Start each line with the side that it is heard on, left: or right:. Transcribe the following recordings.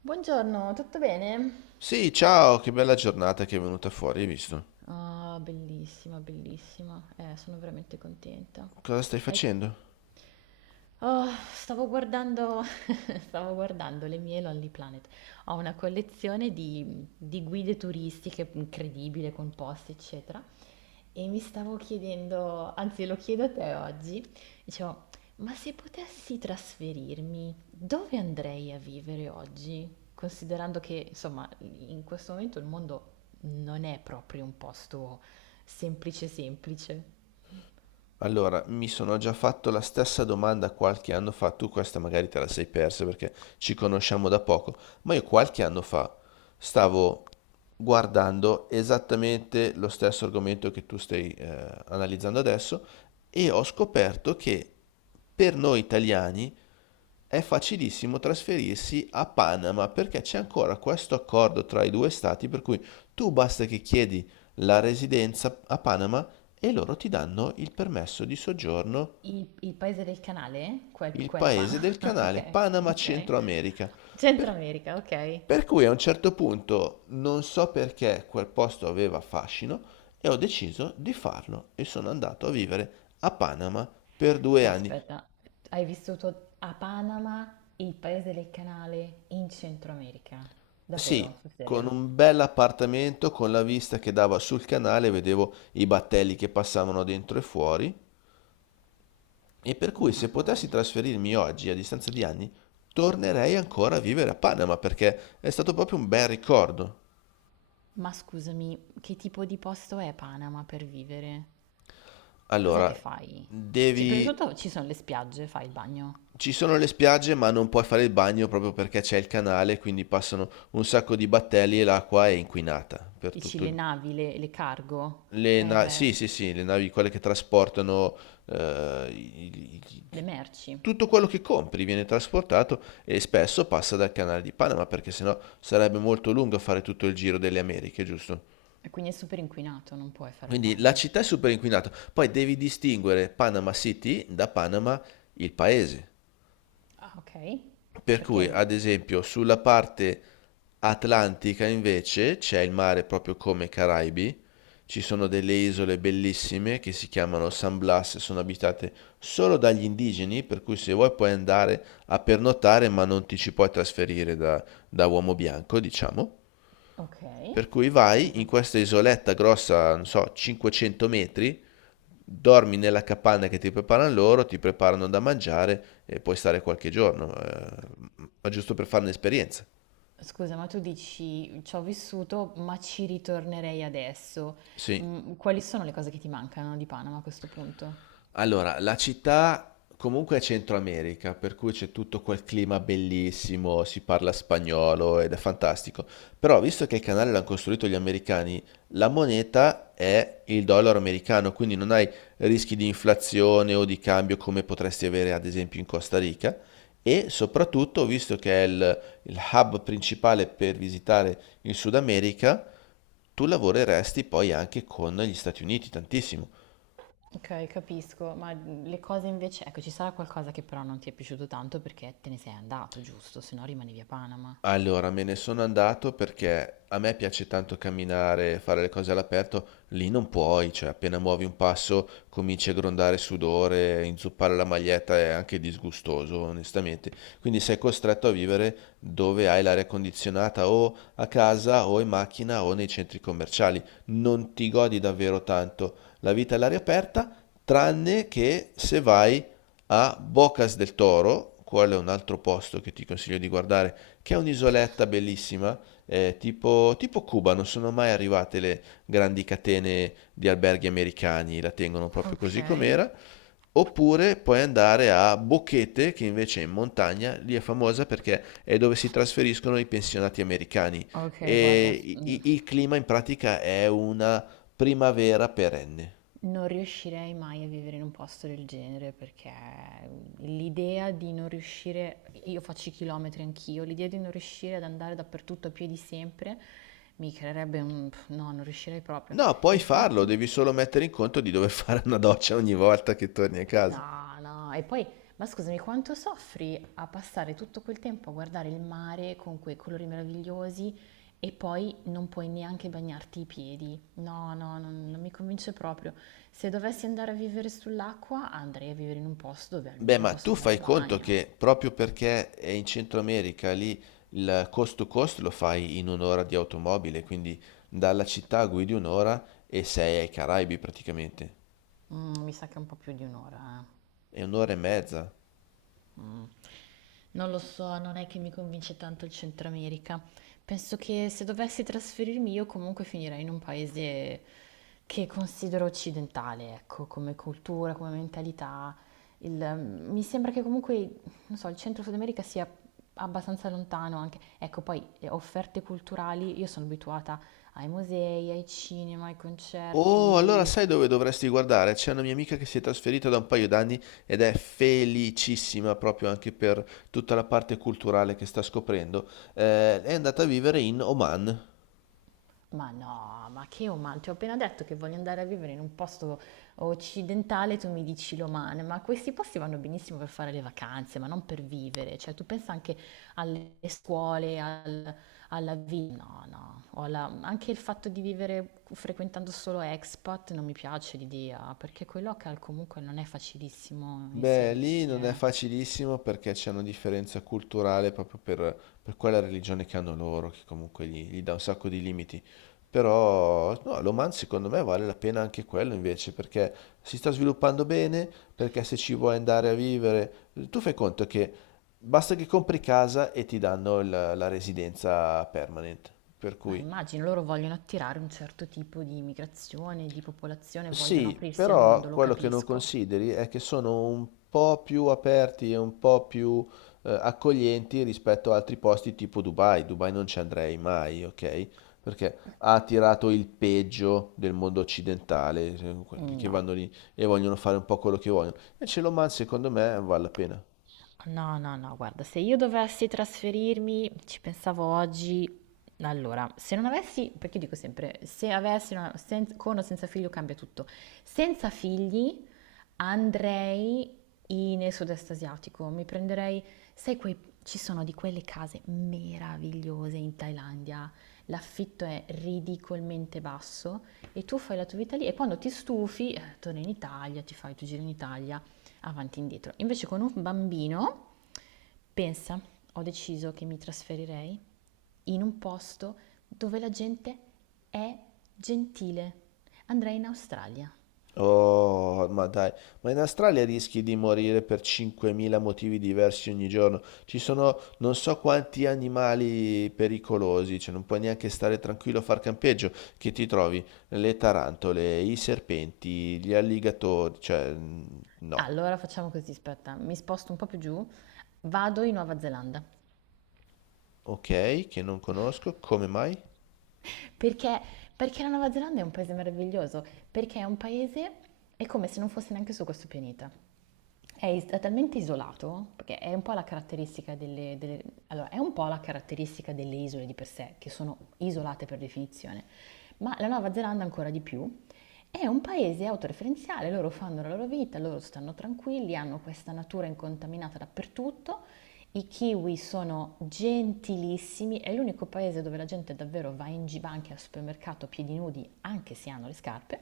right: Buongiorno, tutto bene?
left: Sì, ciao, che bella giornata che è venuta fuori, hai visto?
right: Ah, bellissima, bellissima. Sono veramente contenta.
left: Cosa stai
right: Hai-
left: facendo?
right: Oh, Stavo guardando, stavo guardando le mie Lonely Planet. Ho una collezione di guide turistiche incredibile, con posti, eccetera. E mi stavo chiedendo, anzi lo chiedo a te oggi, dicevo, ma se potessi trasferirmi, dove andrei a vivere oggi? Considerando che, insomma, in questo momento il mondo non è proprio un posto semplice semplice.
left: Allora, mi sono già fatto la stessa domanda qualche anno fa, tu questa magari te la sei persa perché ci conosciamo da poco, ma io qualche anno fa stavo guardando esattamente lo stesso argomento che tu stai analizzando adesso e ho scoperto che per noi italiani è facilissimo trasferirsi a Panama perché c'è ancora questo accordo tra i due stati per cui tu basta che chiedi la residenza a Panama e loro ti danno il permesso di soggiorno.
right: Il paese del canale?
left: Il
right: Quella pana.
left: paese del canale,
right: Ok,
left: Panama,
right: ok.
left: Centro America.
right: Centro
left: Per,
right: America, ok.
left: per cui a un certo punto non so perché quel posto aveva fascino e ho deciso di farlo e sono andato a vivere a Panama per due
right: No,
left: anni.
right: aspetta, hai vissuto a Panama, il paese del canale, in Centro America?
left: Sì,
right: Davvero? Sul
left: con
right: serio?
left: un bel appartamento con la vista che dava sul canale, vedevo i battelli che passavano dentro e fuori. E per cui se
right: Mamma
left: potessi
right: mia.
left: trasferirmi oggi, a distanza di anni, tornerei ancora a vivere a Panama perché è stato proprio un bel ricordo.
right: Ma scusami, che tipo di posto è Panama per vivere? Cos'è che
left: Allora,
right: fai? Prima di
left: devi.
right: tutto ci sono le spiagge, fai il bagno.
left: Ci sono le spiagge, ma non puoi fare il bagno proprio perché c'è il canale, quindi passano un sacco di battelli e l'acqua è inquinata per
right: Dici
left: tutto
right: le
left: il...
right: navi, le cargo? Eh
left: Sì,
right: beh,
left: sì, sì, le navi, quelle che trasportano eh, i- i- i-
right: le merci.
left: tutto quello che compri viene trasportato e spesso passa dal canale di Panama perché sennò sarebbe molto lungo fare tutto il giro delle Americhe, giusto?
right: E quindi è super inquinato, non puoi fare il
left: Quindi la
right: bagno.
left: città è super inquinata. Poi devi distinguere Panama City da Panama il paese.
right: Ah, ok.
left: Per cui, ad
right: Perché...
left: esempio, sulla parte atlantica invece c'è il mare proprio come i Caraibi, ci sono delle isole bellissime che si chiamano San Blas, sono abitate solo dagli indigeni, per cui se vuoi puoi andare a pernottare, ma non ti ci puoi trasferire da uomo bianco, diciamo.
right: Ok.
left: Per cui vai in questa isoletta grossa, non so, 500 metri. Dormi nella capanna che ti preparano loro, ti preparano da mangiare e puoi stare qualche giorno, ma giusto per fare un'esperienza.
right: Scusa, ma tu dici ci ho vissuto, ma ci ritornerei adesso.
left: Sì.
right: Mm, quali sono le cose che ti mancano di Panama a questo punto?
left: Allora, la città comunque è Centro America, per cui c'è tutto quel clima bellissimo, si parla spagnolo ed è fantastico. Però, visto che il canale l'hanno costruito gli americani, la moneta è il dollaro americano, quindi non hai rischi di inflazione o di cambio come potresti avere ad esempio in Costa Rica. E soprattutto, visto che è il hub principale per visitare il Sud America, tu lavoreresti poi anche con gli Stati Uniti tantissimo.
right: Ok, capisco, ma le cose invece, ecco, ci sarà qualcosa che però non ti è piaciuto tanto perché te ne sei andato, giusto? Se no rimanevi a Panama.
left: Allora, me ne sono andato perché a me piace tanto camminare, fare le cose all'aperto, lì non puoi, cioè appena muovi un passo cominci a grondare sudore, inzuppare la maglietta è anche disgustoso, onestamente. Quindi sei costretto a vivere dove hai l'aria condizionata o a casa o in macchina o nei centri commerciali. Non ti godi davvero tanto la vita all'aria aperta, tranne che se vai a Bocas del Toro, quello è un altro posto che ti consiglio di guardare, che è un'isoletta bellissima, tipo Cuba, non sono mai arrivate le grandi catene di alberghi americani, la tengono proprio così com'era.
right: Ok.
left: Oppure puoi andare a Boquete, che invece è in montagna, lì è famosa perché è dove si trasferiscono i pensionati americani
right: Ok,
left: e
right: guarda,
left: il clima in pratica è una primavera perenne.
right: non riuscirei mai a vivere in un posto del genere perché l'idea di non riuscire, io faccio i chilometri anch'io, l'idea di non riuscire ad andare dappertutto a piedi sempre mi creerebbe un... no, non riuscirei proprio.
left: No, puoi farlo,
right: Infatti,
left: devi solo mettere in conto di dover fare una doccia ogni volta che torni a casa.
right: no, no, e poi, ma scusami, quanto soffri a passare tutto quel tempo a guardare il mare con quei colori meravigliosi e poi non puoi neanche bagnarti i piedi? No, no, non mi convince proprio. Se dovessi andare a vivere sull'acqua, andrei a vivere in un posto dove
left: Beh,
right: almeno
left: ma
right: posso
left: tu
right: fare il
left: fai conto
right: bagno.
left: che proprio perché è in Centro America, lì il coast to coast lo fai in un'ora di automobile, quindi dalla città guidi un'ora e sei ai Caraibi praticamente.
right: Mm, mi sa che è un po' più di un'ora, eh.
left: È un'ora e mezza.
right: Mm. Non lo so, non è che mi convince tanto il Centro America. Penso che se dovessi trasferirmi io comunque finirei in un paese che considero occidentale, ecco, come cultura, come mentalità. Il- Mi sembra che comunque, non so, il Centro Sud America sia abbastanza lontano anche. Ecco, poi offerte culturali, io sono abituata ai musei, ai cinema, ai
left: Oh, allora
right: concerti.
left: sai dove dovresti guardare? C'è una mia amica che si è trasferita da un paio d'anni ed è felicissima proprio anche per tutta la parte culturale che sta scoprendo. È andata a vivere in Oman.
right: Ma no, ma che umano? Ti ho appena detto che voglio andare a vivere in un posto occidentale, tu mi dici l'Oman, ma questi posti vanno benissimo per fare le vacanze, ma non per vivere. Cioè, tu pensa anche alle scuole, alla vita. No, no. Anche il fatto di vivere frequentando solo expat non mi piace l'idea, perché coi local comunque non è facilissimo
left: Beh, lì
right: inserirsi,
left: non è
right: eh.
left: facilissimo perché c'è una differenza culturale proprio per quella religione che hanno loro, che comunque gli dà un sacco di limiti. Però, no, l'Oman secondo me vale la pena anche quello invece, perché si sta sviluppando bene, perché se ci vuoi andare a vivere, tu fai conto che basta che compri casa e ti danno la residenza permanent. Per
right: Ma
left: cui.
right: immagino loro vogliono attirare un certo tipo di immigrazione, di popolazione, vogliono
left: Sì,
right: aprirsi al
left: però
right: mondo, lo
left: quello che non
right: capisco.
left: consideri è che sono un po' più aperti e un po' più accoglienti rispetto a altri posti tipo Dubai. Dubai non ci andrei mai, ok? Perché ha attirato il peggio del mondo occidentale, quelli che
right: No,
left: vanno lì e vogliono fare un po' quello che vogliono. Invece l'Oman, secondo me, vale la pena.
right: no, no, no, guarda, se io dovessi trasferirmi, ci pensavo oggi, allora, se non avessi, perché dico sempre, se avessi una- sen- con o senza figlio cambia tutto, senza figli andrei nel sud-est asiatico, mi prenderei, sai, quei, ci sono di quelle case meravigliose in Thailandia, l'affitto è ridicolmente basso. E tu fai la tua vita lì e quando ti stufi torni in Italia, ti fai il tuo giro in Italia, avanti e indietro. Invece con un bambino, pensa, ho deciso che mi trasferirei in un posto dove la gente è gentile. Andrei in Australia.
left: Oh, ma dai, ma in Australia rischi di morire per 5.000 motivi diversi ogni giorno. Ci sono non so quanti animali pericolosi, cioè non puoi neanche stare tranquillo a far campeggio, che ti trovi le tarantole, i serpenti, gli alligatori, cioè no.
right: Allora facciamo così, aspetta, mi sposto un po' più giù, vado in Nuova Zelanda.
left: Ok, che non conosco, come mai?
right: Perché? Perché la Nuova Zelanda è un paese meraviglioso, perché è un paese, è come se non fosse neanche su questo pianeta. È talmente isolato, perché è un po' la caratteristica allora, è un po' la caratteristica delle isole di per sé, che sono isolate per definizione, ma la Nuova Zelanda ancora di più, è un paese autoreferenziale, loro fanno la loro vita, loro stanno tranquilli, hanno questa natura incontaminata dappertutto. I kiwi sono gentilissimi, è l'unico paese dove la gente davvero va in giro, anche al supermercato a piedi nudi, anche se hanno le scarpe,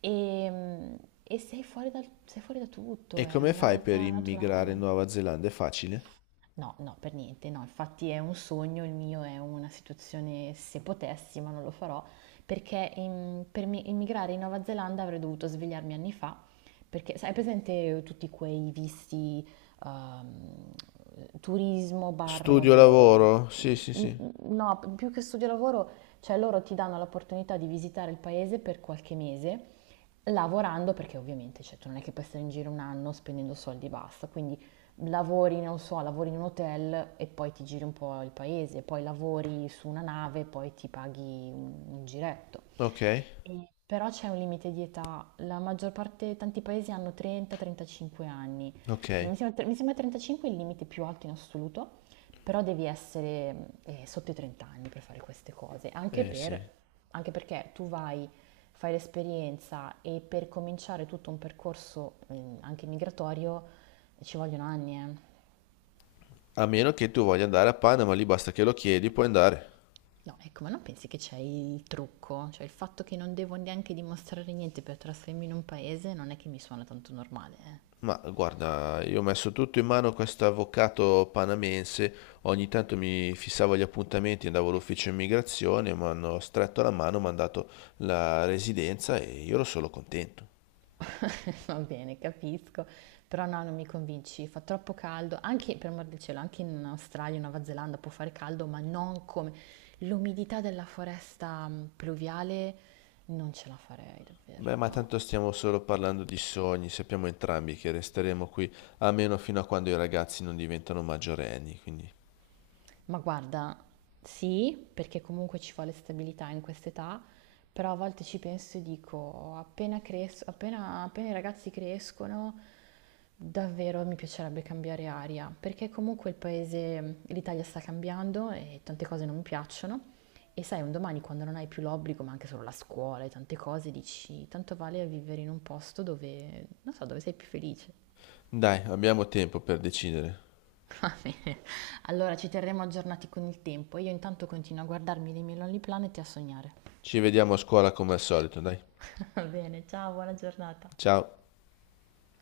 right: e, e sei fuori sei fuori da tutto,
left: E
right: è
left: come
right: una
left: fai per
right: realtà
left: immigrare in
right: naturale.
left: Nuova Zelanda? È facile?
right: No, no, per niente, no, infatti è un sogno, il mio è una situazione, se potessi, ma non lo farò, perché immigrare in Nuova Zelanda avrei dovuto svegliarmi anni fa, perché sai, hai presente tutti quei visti ehm, turismo barra
left: Studio
right: lavoro?
left: lavoro? Sì, sì,
right: Mm,
left: sì.
right: no, più che studio lavoro, cioè loro ti danno l'opportunità di visitare il paese per qualche mese, lavorando perché ovviamente, cioè, tu non è che puoi stare in giro un anno spendendo soldi e basta, quindi lavori, non so, lavori in un hotel e poi ti giri un po' il paese, poi lavori su una nave e poi ti paghi un giretto.
left: Ok,
right: Però c'è un limite di età, la maggior parte, tanti paesi hanno 30-35 anni. Mi
left: ok.
right: sembra, mi sembra 35 il limite più alto in assoluto, però devi essere sotto i 30 anni per fare queste cose, anche,
left: Eh sì.
right: anche perché tu vai, fai l'esperienza e per cominciare tutto un percorso anche migratorio ci vogliono anni, eh.
left: A meno che tu voglia andare a Panama, lì basta che lo chiedi, puoi andare.
right: No, ecco, ma non pensi che c'è il trucco? Cioè il fatto che non devo neanche dimostrare niente per trasferirmi in un paese non è che mi suona tanto normale, eh.
left: Ma guarda, io ho messo tutto in mano a questo avvocato panamense, ogni tanto mi fissavo gli appuntamenti, andavo all'ufficio immigrazione, mi hanno stretto la mano, mi hanno dato la residenza e io ero solo contento.
right: Va bene, capisco, però no, non mi convinci, fa troppo caldo, anche per amor del cielo, anche in Australia, Nuova Zelanda può fare caldo, ma non come l'umidità della foresta pluviale, non ce la farei davvero,
left: Beh, ma
right: no.
left: tanto stiamo solo parlando di sogni, sappiamo entrambi che resteremo qui almeno fino a quando i ragazzi non diventano maggiorenni, quindi
right: Ma guarda, sì, perché comunque ci vuole stabilità in quest'età, però a volte ci penso e dico, appena, appena i ragazzi crescono, davvero mi piacerebbe cambiare aria, perché comunque il paese, l'Italia sta cambiando e tante cose non mi piacciono. E sai, un domani quando non hai più l'obbligo, ma anche solo la scuola e tante cose, dici, tanto vale vivere in un posto dove, non so, dove sei più felice.
left: dai, abbiamo tempo per decidere.
right: Va bene, allora ci terremo aggiornati con il tempo. Io intanto continuo a guardarmi dei miei Lonely Planet e a sognare.
left: Ci vediamo a scuola come al solito, dai.
right: Va bene, ciao, buona giornata.
left: Ciao.